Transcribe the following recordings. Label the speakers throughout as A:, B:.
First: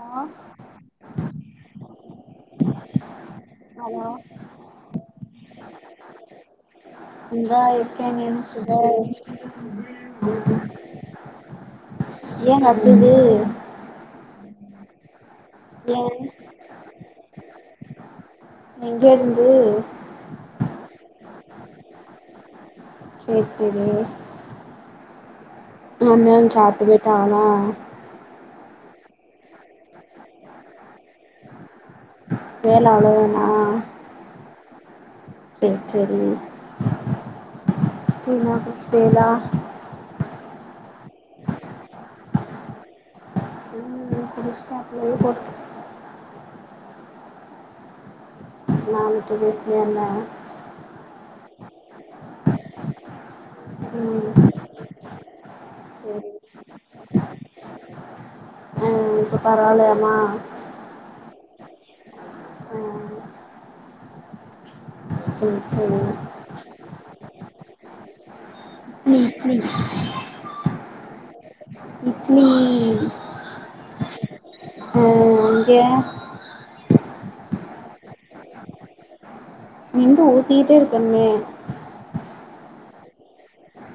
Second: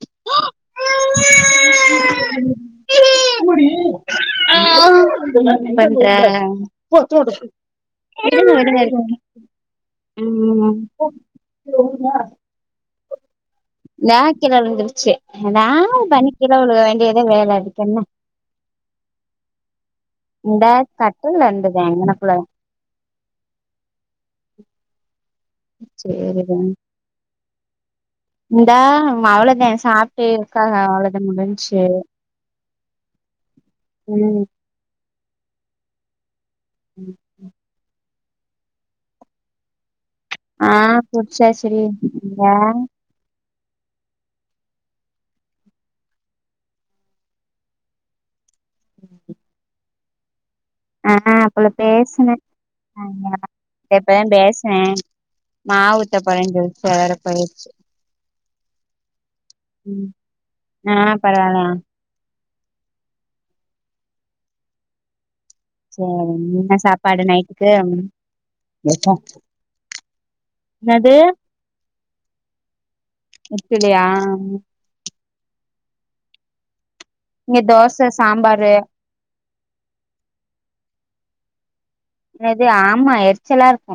A: ஆ hello
B: ஆஆஹ் பன்ற
A: இந்தா இருக்கேங்க சுடர்
B: ம்
A: ஏ கத்துது
B: தே கிழவுழுந்துருச்சு
A: ஏ
B: எதாவது பண்ணி கிழ விழுக வேண்டியதா வேல இதுக்கென்ன
A: எங்க இருந்து
B: இந்த தட்டு லந்துதா இங்கன குள்ள
A: சேரி சேரி அம்மா
B: சேரி
A: வந் சாப்ட்டு போய்ட்டாங்களா
B: இந்தா அவ்வளோதா சாப்ட்டு இருக்காக அவ்ளோதா முடிஞ்ச்சு
A: வேல அவ்ளதானா
B: ம்
A: சேரி சேரி
B: ம்
A: டீ லா குடிச்சிட்டேளா
B: ஆ குடிச்சாசு டி நீங்க
A: ம் குடிச்சுடோ அப்பலயே போட்டு மேம்ட்ட பேசுனியா என்ன
B: ஆ அப்பல பேசுனே ஆமா எப்பதா
A: ம்
B: பேசினே மா ஊத்த
A: சேரி
B: போரன் சொல்லிச்சு அதோட போயிச்சு
A: ஆ இப்ப
B: ம்
A: பரவால்லையமா
B: ஆ பரவாலயா
A: ம் சேரி சேரி
B: சேரி என்ன சாப்பாடு நைட்டுக்கு
A: இட்லி
B: என்னாது
A: இட்லீ
B: இட்டுலியா
A: ஆ அங்கே
B: இங்க தோச சாம்பாரு
A: நின்டு ஊத்திட்டே இருக்கனுமே
B: என்னது ஆமா எரிச்சலா இருக்கு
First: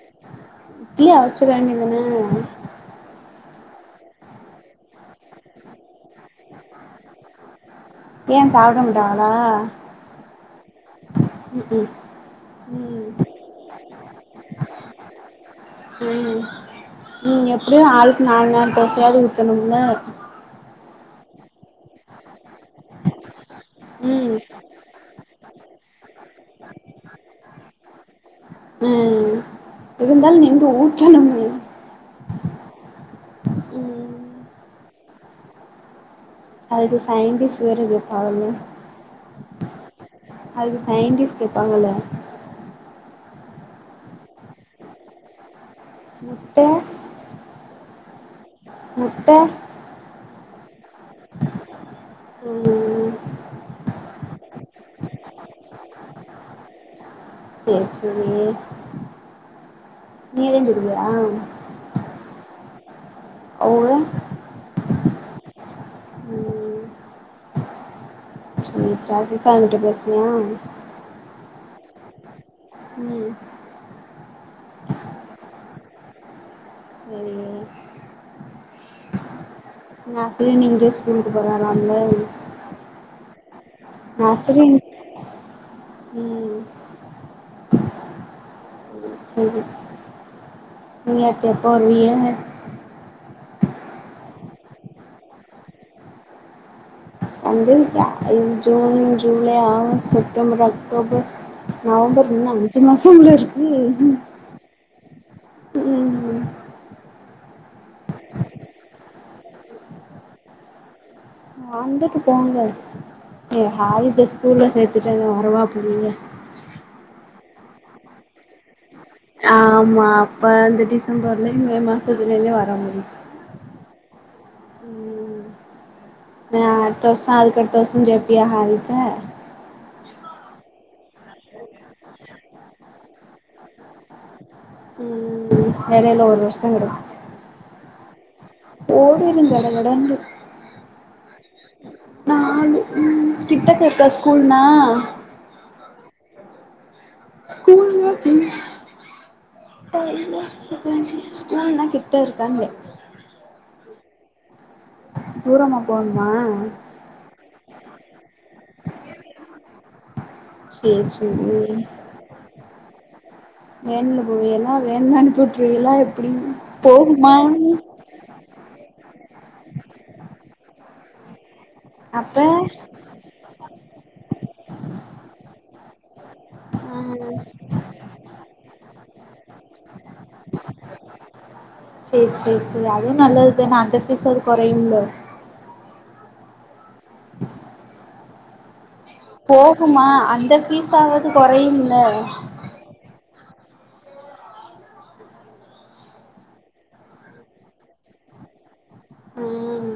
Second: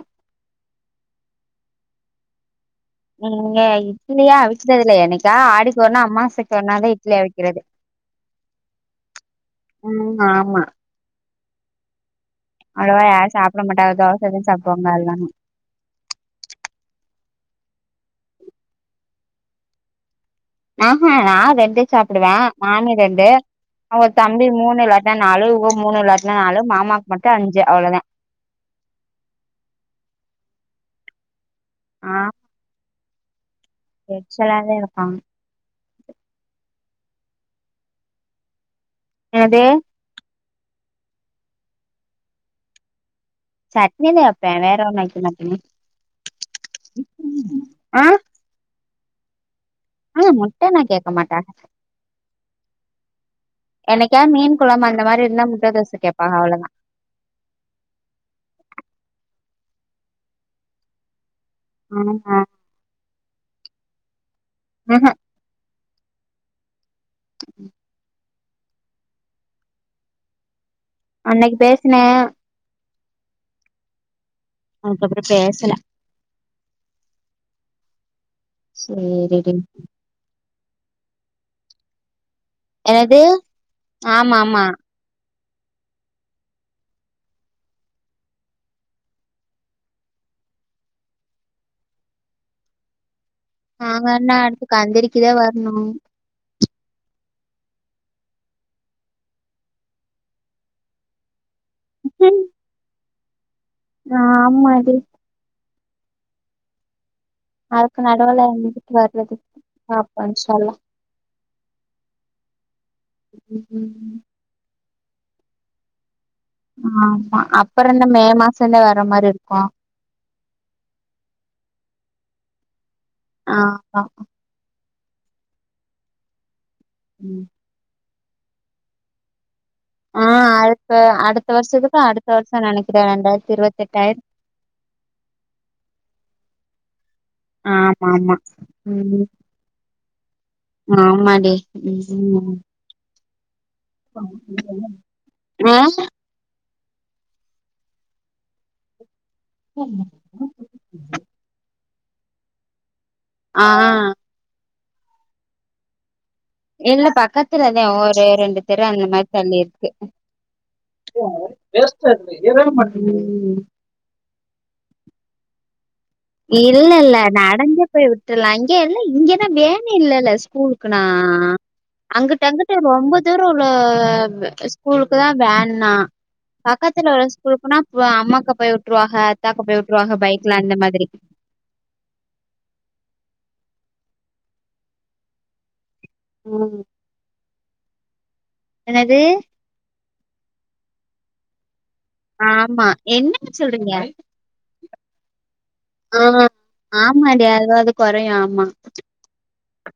A: இட்லி அவச்சுற வேண்டியதான
B: எங்க இட்லியே அவிச்சது இல்ல என்னைக்கா ஆடிக்கு ஒருண்ணா அம்மாசைக்கு ஒருண்ணா தா இட்லி அவிக்கிறது
A: ஏயா சாப்டமாட்டங்ளா
B: ம் ஆமா அவ்ளவா யாரு சாப்ட மாட்டாக தோசதா சாப்டுவாங்க எல்லாரு
A: ம் நீங்க எப்டியு ஆளுக்கு நாலு நாலு தோசையாது ஊத்தணும்ல
B: ஆ ஹா நா ரெண்டு சாப்புடுவே மாமி ரெண்டு அவுக
A: ம்
B: தம்பி மூணு இல்லாட்டினா நாலு இவோகோ மூணு இல்லாட்டினா நாலு மாமாக்கு மட்டு அஞ்சு அவ்ளோதா
A: ம் இருந்தாலு நீங்க ஊத்தனுமே
B: ஆ
A: ம்
B: எரிச்சலாதா இருக்கு
A: அதுக்கு சயின்டிஸ் வேற அதுக்கு வெச்சாகணுமே
B: நேது
A: அதுக்கு சயின்டிஸ் வெப்பாங்கல்ல
B: சட்னிதா வெப்பே வேற ஒன்னு வெக்க மாட்டேனே
A: முட்ட
B: ஆ
A: முட்ட
B: ஆ முட்டல கேக்க மாட்டாக
A: ம்
B: என்னைக்கா மீன் கொழம்பு அந்த மாரி இருந்தா முட்ட தோச கேப்பாக அவ்ளோதா
A: சேர் சைரி நீதா சுடுவியா
B: ஆமா
A: அவ்ளோ
B: ம் ஹாம்
A: நீ சாபீசா அங்கிட்டு பேசுனியா
B: அன்னிக்கி பேசுனே
A: ம்
B: அவ கிட்ட அதுக்கப்பறோ பேசல
A: வருவிங்க
B: சேரி டி
A: நா ஆஃப் டே இங்கயே ஸ்கூலுக்கு போலா ராம்லான் லீவ்
B: என்னது
A: ஆ
B: ஆமா ஆமா
A: சேரி ம் நீங்க அப்ப எப்ப வருவிய
B: நாங்கன்னா அடுத்து கந்தரிக்கிதா வர்ணு
A: வந்து ஐ June July August September October November உன்னு அஞ்சு மாசம்ல இருக்கு
B: ஆ ஆமாடி
A: ம் ம்
B: அதுக்கு நடவுள எங்குட்டு வரது வாப்பா இன்ஷா அல்லா
A: வந்துட்டு போங்க நீ
B: ம்
A: ஹாய்பே ஸ்கூல்ல சேத்துட்டா என்ன வரவா போறீங்க
B: ஆ ஆமா அப்புறோ இந்த மே மாசோந்தா வர்ற மாரி இருக்கோ
A: ஆமா அப்ப அந்த டிசம்பர்லயு மே மாசத்துலயுந்தா வர முடியு
B: ஆமா
A: ம் நா அடுத்த வருசோ
B: ம்
A: அதுக்கடுத்த வருசோ சேப்பியா ஹாயித்த
B: ஆ அடுத்த அடுத்த வருஷத்துக்கு அடுத்த வருஷோ நெனைக்கிற ரெண்டாயிரத்தி இருவத்தெட்டாயிடோ
A: ம் ம் ம் எடைல ஒரு வருஷோ கெடக்கு
B: ஆமா ஆமா ம்
A: ஓடிரு கடகடன்னு
B: ஆமா டி ம்
A: நாலு ம் கிட்ட தெ
B: ஆ
A: ஸ்கூல்ல கிங் [unintelligible] ஸ்கூல்லா கிட்ட இருக்கான்னே
B: ஆ
A: தூரமா போணுமா
B: இல்ல பக்கத்துலதே ஒரு ரெண்டு தெரு அந்த மாரி தள்ளிருக்கு
A: சேர் சேரி
B: ம்
A: வேன்ல்ல போவீயெல்லா வேன்ல அனுப்பிவுட்டுருவியல்லா எப்
B: இல்ல இல்ல நடந்து போய் விட்டுருலா இங்க இல்ல இங்கத்தா வேன் இல்லல்ல ஸ்கூலுக்குனா
A: அப்ப
B: அங்குட்டு அங்குட்டு ரொம்ப தூரோ உள்ள ஸ்கூலுக்கு தா வேன்னா
A: ஆ
B: பக்கத்துல ஒரு ஸ்கூலுக்குனா அம்மாக்கு போய் வுட்ருவாக அத்தாக்கு போய் வுட்ருவாக பைக்ல அந்த மாதிரி
A: சேரி சேரி சேரி அதுவு நல்லதுதான அந்த ஃபீஸ் ஆவது கொறையும்ல
B: ம் என்னது
A: போஹுமா அந்த ஃபீஸ் ஆவது கொறையும்ல்ல
B: ஆமா என்னங்க சொல்றீங்க ஆஹ் ஆமான்டி அதுவாவது கொறையு ஆமா
A: ம்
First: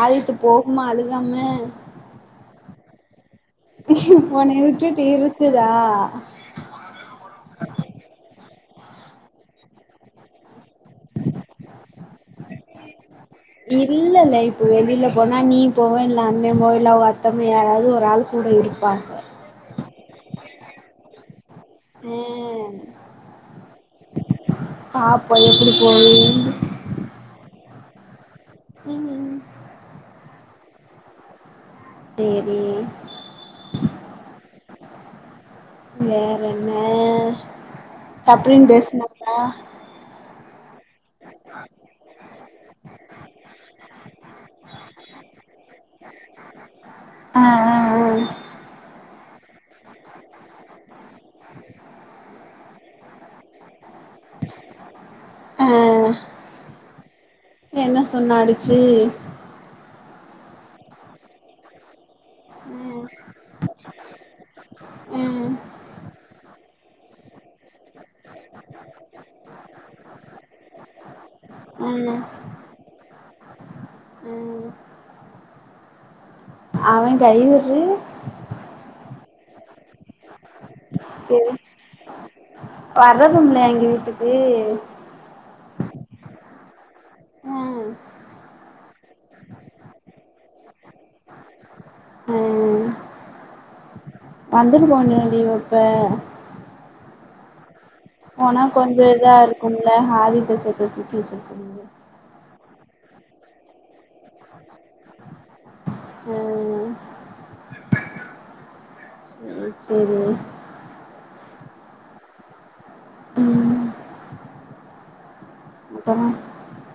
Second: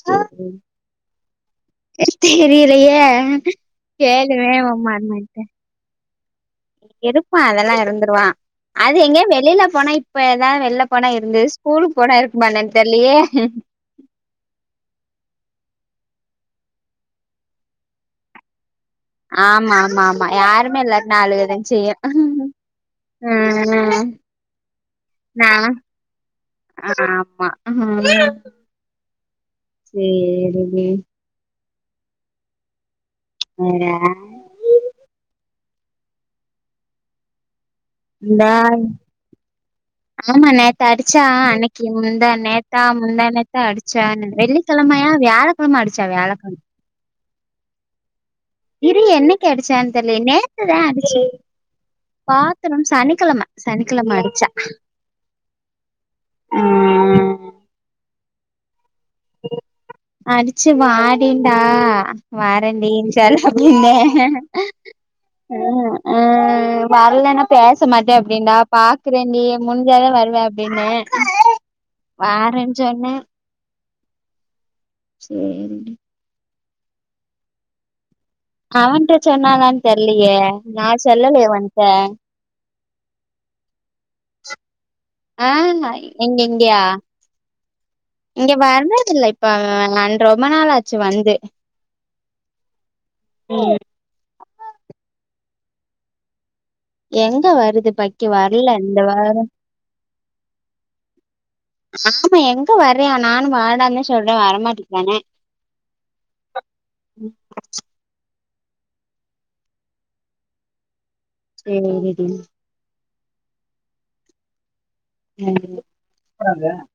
A: ஆல்ட்டு போகுமா அழுகாம
B: தெரியலையே கேளுவே
A: ஒன்னைய
B: உ
A: விட்டுட்டு
B: மருமகிட்ட
A: இருக்குதா
B: இருப்பா அதெல்லா இருந்துருவா அது எங்கேயோ வெளில போனா இப்ப எதா வெள்ல போனா இருந்தது ஸ்கூலுக்கு போனா இருக்குமா என்னானு தெர்லயே
A: இல்லல்ல இப்போ வெளில போனா நீ போவ இல்ல அண்ண போகையில அவுக அத்தம் யாராவது ஒரு ஆள் கூட இருப்பாங்க
B: ஆமா ஆமா ஆமா யாருமே இல்லாட்னா அழுக தா செய்யு ம் ம்
A: பாப்போ எப்புடி போவிக [inaudible]
B: அ ஆமா
A: மீமீ
B: சேரி மீ
A: சேரி
B: [unintelligible]
A: வேற என்னஆ
B: டாய் ஆமா நேத்து அடிச்சா அன்னைக்கு முந்தா நேத்தா முந்தா நேத்தா அடிச்சா வெள்ளிக் கெழமையா வியாழக்கழம அடிச்சா வியாழக்கழம
A: அஹ் அஹ் அஹ்
B: இரி என்னைக்கு அடிச்சானு தெர்லயே நேத்துதா அடிச்சு பாத்தரோனு சனிக்கிழம சனிக்கிழம அடிச்சா
A: அஹ்
B: ஆ
A: என்ன சொன்னா அடிச்சி
B: அடிச்சு வாடின்டா
A: ஆ
B: வரன்டினு சொல்ல வந்தே
A: ஆ
B: அஹ் வர்லனா பேச மாட்ட நா பாக்குறேன்டி முடிஞ்சாதா வருவேன் அப்புடின்னே
A: ஆ
B: வாறன் சொன்ன
A: ம்
B: சேரி டி
A: அவன் கயுரு
B: அவன்ண்ட சொன்னான தெரிலயே நான் செல்லலயே அவன்ட
A: வரதும்யில்லையா எங்க வீட்டுக்கு
B: ஆ நா எங்க இங்கையா இங்க வர்ரதில்ல இப்ப அவ ரொம்ப நாாளாச்சு வந்து
A: ம்
B: ம்
A: வந்துட்டு போவேண்தானடி வப்ப
B: எங்க வருது பக்
A: போனா கொஞ்சோ இதா இருக்கும்ல ஆதித சதுர்திக்கு [inaudible]
B: ஆமா எங்க வர்ரே நானு வாடான்னு சொல்றே வரமாட்டீக்ரானே
A: ம் சேரி சேரி
B: [unintelligible]
A: ம்
B: இப்ப
A: அப்பறோ
B: தா வந்த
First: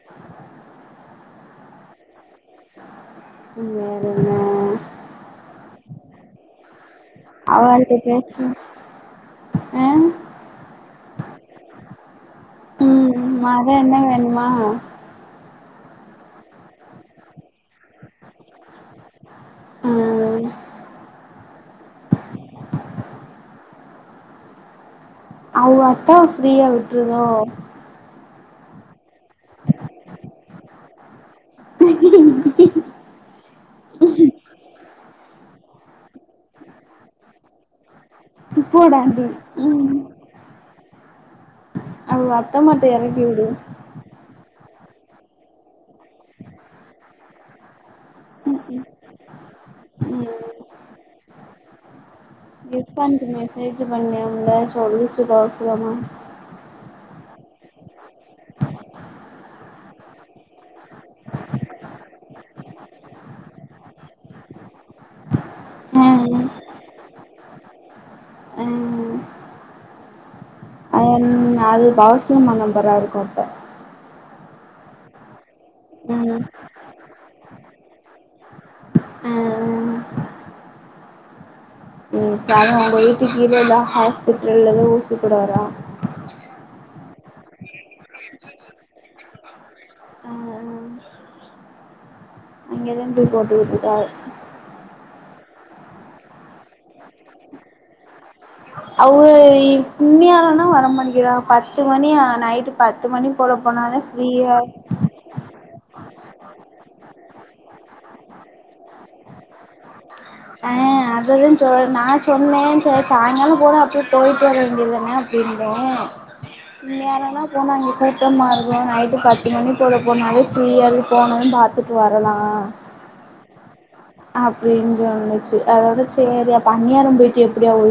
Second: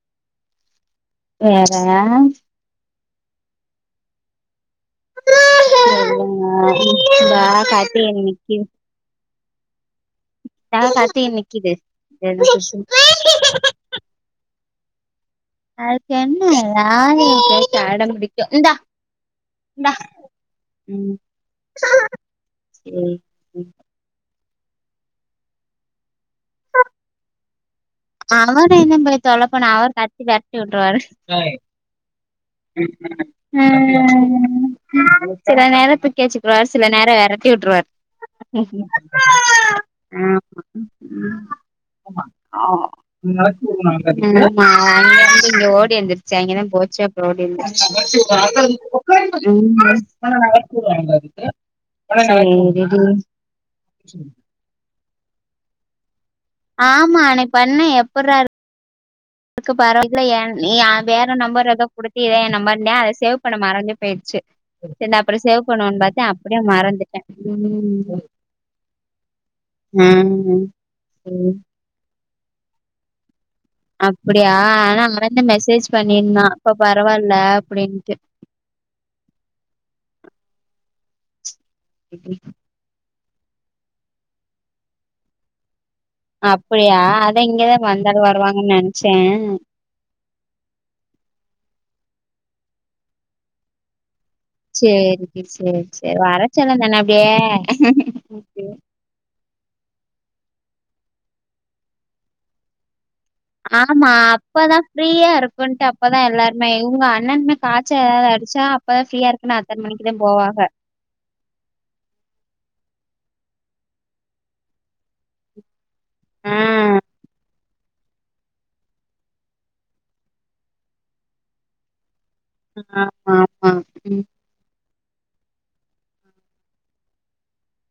B: வேற
A: வேற என்ன
B: [inaudible] இன்னிக்கி
A: அ
B: தா பாத்தி நிக்கிது எனக்கு
A: ம் மற என்ன வேணுமா
B: அதுக்கு என்ன [inaudible] அடம் புடிக்கு இந்தா
A: ஆ
B: ம் சேரி
A: அவுக அப்பா ஃப்ரீயா விட்ருதோ
B: அவர் என்ன போய் தொல்ல பண்ண அவர் கத்தி விரட்டி விட்ருவாரு
A: [unintelligible]
B: ம் சில நேரத்துக்கு [unintelligible] சில நேரோ இறத்தி விட்ருவார்
A: போடாண்டி ம் அவ அத்தமாட்ட
B: ஆமா
A: எறக்கி
B: போ
A: விடு
B: மா [inaudible] மா அங்க வந்து இங்க ஓடி வந்துருச்சு அங்கதான் போச்சு அப்ரோ ஓடி
A: ம்
B: [unintelligible] [unintelligible] சேரி டி
A: சேஜ பண்ணியம்ல சொல்லு சுபா சொன்னா
B: ஆமா அன்னைக்கு பண்ண எப்பட்ரா இருக் இருக்கு பரவாயில்ல எ எ வேற நம்பர் ஏதோ குடுத்து என் நம்பர்னே அதை சேவ் பண்ண மறந்து போயிடுச்சு சரி நா அப்ரோ சேவ் போன் வந்தாச்சு
A: ம்
B: அப்டியே மறந்துட்ட
A: ம்
B: நானுந்தா
A: அதன்
B: சேரி
A: அது பாஸ் கியமா நம்பரா இருக்கு அப்ப
B: அப்படியா ஆனா அவந்தே மெசேஜ்
A: ம்
B: பண்ணிருந்தா இப்ப பரவால்ல அப்டின்ட்டு
A: ஆ ஆ சேரி ச அது உங்க வீட்டுக்கு கீழ உள்ள ஹாஸ்பிட்டல்ல தா ஊசி போட வர்ரா
B: அப்படியா அதா இங்கதா வந்தாலு வருவாங்கன்னு நென்ச்ச
A: அ அ அங்கதா போய் போட்டூட்டுட்டாக
B: சேரிங்க சேர் சேர் [unintelligible] அப்டியே
A: அவ்வு இன்னியோரன்னா வர மாட்டிக்கறாங்க பத்து மணி ஆ நைட்டு பத்து மணி போலா
B: ஆமா அப்பதா ஃப்ரீயா இருப்பன்ட் அப்பதா எல்லாருமே உங்க அண்ணன்மே காச்ச எதாது அடிச்சா இப்பதா ப்ரீயா இருக்குன்னா அத்தன மணிக்கு தா போவாஹா
A: [unintelligible] சாய்ங்காலோ போனா அப்படியே போய்ட்டு வர வேண்டியது தானே அப்டிம்பே
B: ஆ
A: நா வேணா [inaudible] நைட்டு பத்து மணிபோல போனாலே ஃப்ரீயாவே போனது பாத்துட்டு வரலா
B: [inaudible] ம்
A: அப்டின்னு சொன்னுச்சு அதோட சேரி பன்னியாரோ போயிட்டு எப்படியாவு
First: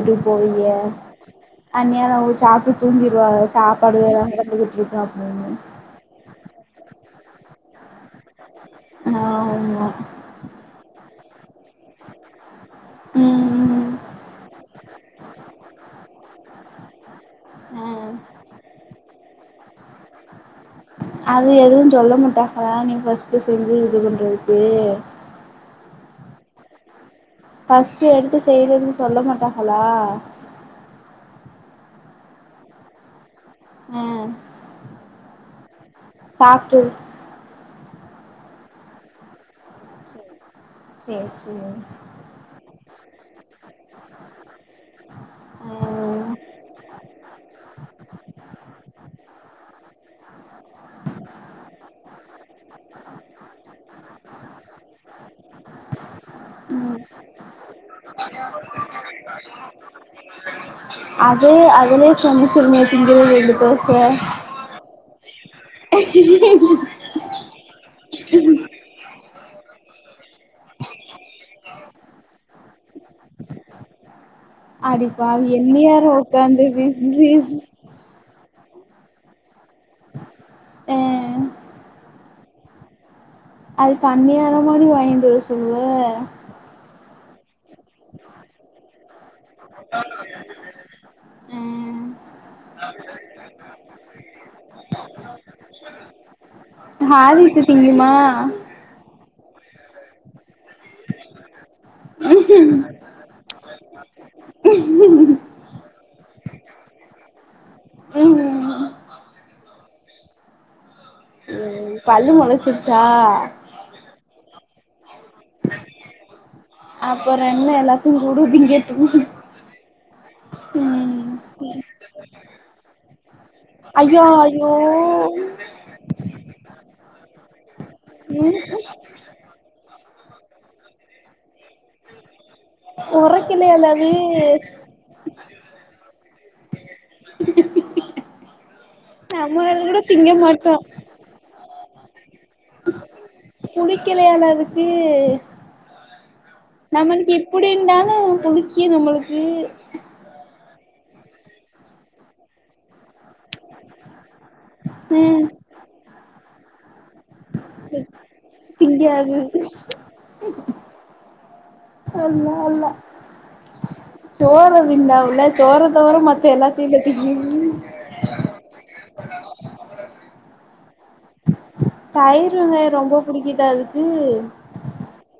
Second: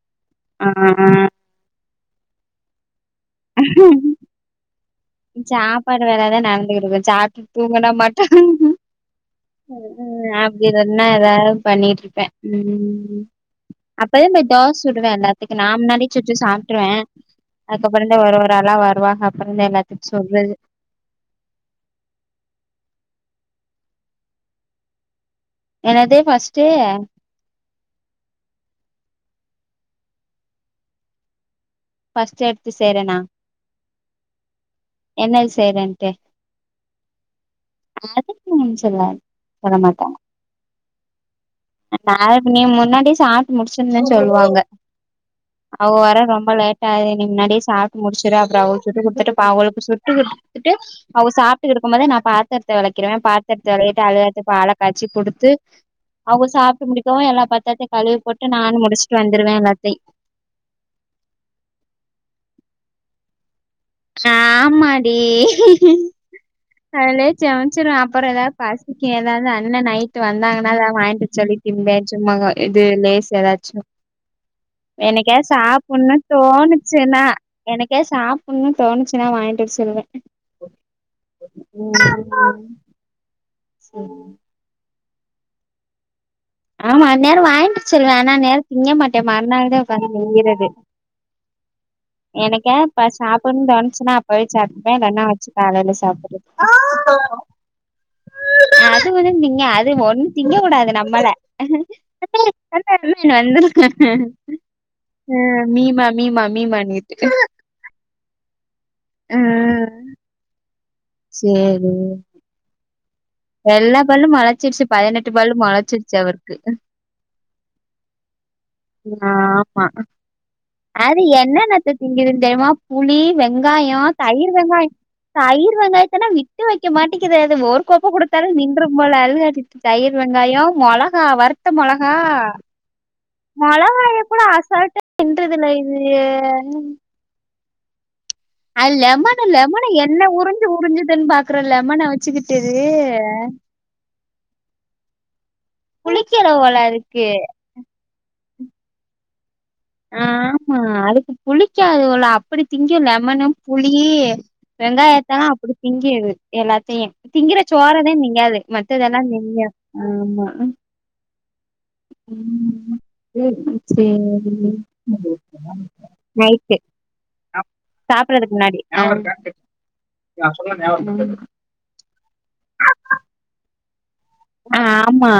B: ஆ
A: போவிங்கிய [inaudible] சாப்ட்டு தூங்கிருவாக சாப்பாடு வேற [inaudible] [unintelligible]
B: சாப்பாடு வேல தா நடந்துகிட்டுருக்கு சாப்ட்டு தூங்குனா மாட்டு
A: ஆமா
B: ம் அப்டி வேண்ணா எதாவ் பண்ணீட்டுருப்ப ம்
A: ம் ம்
B: அப்பதா போய் தோச சுடுவ எல்லாத்திக்கு நா முன்னாடி சுச்சு சாப்ட்ருவ
A: ஆ
B: அதுக்கப்பறந்தே ஒரு ஒரு ஆளா வருவாங்க அப்பறமே எல்லார்த்துட் சொல்லு
A: அது எதுவு சொல்ல மாட்டாஹா நீ ஃபர்ஸ்ட் செஞ்சு இது பண்றதுக்கு
B: என்னது ஃபர்ஸ்ட்
A: ஃபஸ்ட் எடுத்து செய்றன்னு சொல்ல மாட்டாஹளா
B: ஃபஸ்ட் எடுத்து செய்றன்னா
A: அ
B: என்னது செய்றேன்ட்டு
A: சாப்ட்டு
B: அதுக்கு ஒன்னு சொல்ல சொல்ல மாட்டாங்க
A: சேர் சேரி
B: [unintelligible] நீ முன்னாடி சாப்ட்டு முடிச்சிருனு சொல்லுவாங்க
A: ஆ
B: அவ வர ரொம்ப லேட் டாகுது நீங்க முன்னாடியே சாப் முடிச்சிரு அப்பறோ அவு சுட்டுகுடுத்துட்டு பா அவங்களுக்கு சுட்டுகுடுத்துட்டு அவ சாப்ட்டுகிட்டு இருக்கும் போதே நா பாத்தரத்த வெளக்கீறுவ பாத்தரத்த வெளக்கிட்டு [unintelligible] பால காச்சி குடு த்து அவங்க சாப்ட்டு
A: ம்
B: முடிக்கவு எல்லா பத்தரத்தையு கழுவிபோட்டு நானு முடிச்சுட்டு வந்துருவ எல்லாத்தி
A: அது அதுலே சொன்னுச்சு நேத்து இங்க தா விழுந்துட்ட ச
B: ஆமா டி
A: [unintelligible]
B: அதுலே சமச்சிருவ அப்பறோ எதாவ் பசிக்கு எதாது அண்ண நைட் வந்தாங்கன்னா எதாவ் வாயின்ட் வர சொல்லி [unintelligible] சும்மாகா இது லேஸ் எதாச்சு என்னைக்காது
A: அடிப்பாவி எந்நேரோ
B: சாப்புன்னு
A: உக்காந்து
B: தோணுச்சுன்னா
A: பிஸ்
B: எனக்கு [unintelligible] சாப்புன் னு தோணுச்சுன்னா வாயின்ட்டு வர சொல்லுவ
A: ஆ அது பண்ணியாரோ மாரி வாயின்ட்டு வர சொல்லு
B: ஆமா அந்நேரோ வாங்கிட்டு சொல்லுவே ஆனா நேர திங்க மாட்டே மறுநாள்தா உக்காந்து திங்கிரது
A: அ
B: என்னைக்காது ப சாப்பன்னுனு தோணுச்சுன்னா அப்பவே சாப்டுகிட்டா இல்லேனா வச்சு காலேல சாப்பற்றது
A: ஆடிட்டு திங்கிமா
B: அது ஒண்ணு திங்கு அது ஒண்ணு திங்ககூடாது நம்மள வந்துருக அ மீ மா மீ மா மீ மான்னுகிட்டு
A: ம்
B: சேரி
A: ம் பல்லு மொளச்சிருச்சா
B: எல்லா பல்லு மொச்சிருச்சு பதினெட்டு பல்லூ மொளச்சிருச்சு அவருக்கு
A: அப்பறோ என்ன எல்லாத்தையு குடு திங்கட்டு
B: ஆமா அது
A: ம்
B: என்னன்னத்த திங்குதுன் தெரிமா புளி வெங்காயோ
A: ஐயோ
B: தயிர் வெங்காயோ
A: ஐயோ
B: தயிர் வெங்காயத்தனா விட்டு வைக்க மாட்டிக்குது அது ஒரு கோப்ப கூட தாலு
A: ம்
B: நின்றும் போல அதுகாட்டி தயிர் வெங்காயோ மொளகா வறுத்த மொளகா
A: ஒற
B: மொளகாய கூட அசால்டா தின்றதுல இது
A: [unintelligible]
B: அது லெமனு
A: நம்ம
B: லெமன
A: கூட
B: ஏன்ன
A: திங்க
B: உறுஞ்சு
A: மாட்டோ
B: உறுஞ்சுதுன்னு பாக்குற லெமன வச்சுக்கிட்டு
A: புளிக்களயால அதுக்கு
B: புளிக்கல போல அதுக்கு
A: நம்மளுக்கு இப்டின்டாலு புளிக்கி நம்மளுக்கு
B: ஆமா அதுக்கு புளிக்காது போல அப்டி திங்கு லெமனு புளி
A: ம்
B: வெங்காயத்தலா அப்டி திங்கி இது எல்லாத்தயு திங்கிற சோரதா திங்காது மத்தது எல்லா
A: திங்காது
B: திங்கு ஆமா
A: அல்லா அல்லா
B: ம் ம்
A: சோற
B: சேரிங்க
A: திண்டாவுல சோர தவுர மத்த எல்லாத்தையுல்ல திங்கிது
B: சாப்றதுக்கு முன்னாடி அ அ
A: தயிர் வெங்காயோ ரொம்ப புடிக்கிதா அதுக்கு
B: ஆமா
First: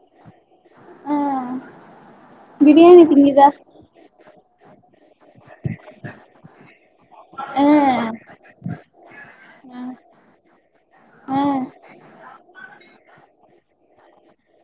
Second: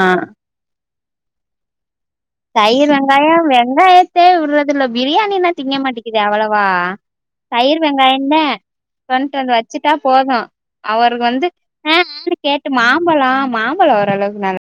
A: அ
B: தயிர் வெங்காயோ வெங்காயத்தே வுடுறதுல்ல பிரியாணின்னா திங்க மாட்டிக்கிது அவ்வளவா
A: ஆ
B: தயிர் வெங்காயந்து கொன்ட்டு வந்து வச்சுட்டா போது அவருக்கு
A: ஆ
B: வந்து ஆ ஆ னு கேட்டு மாம்பழோ மாம்பழோ ஓரளவுக்கு நல்ல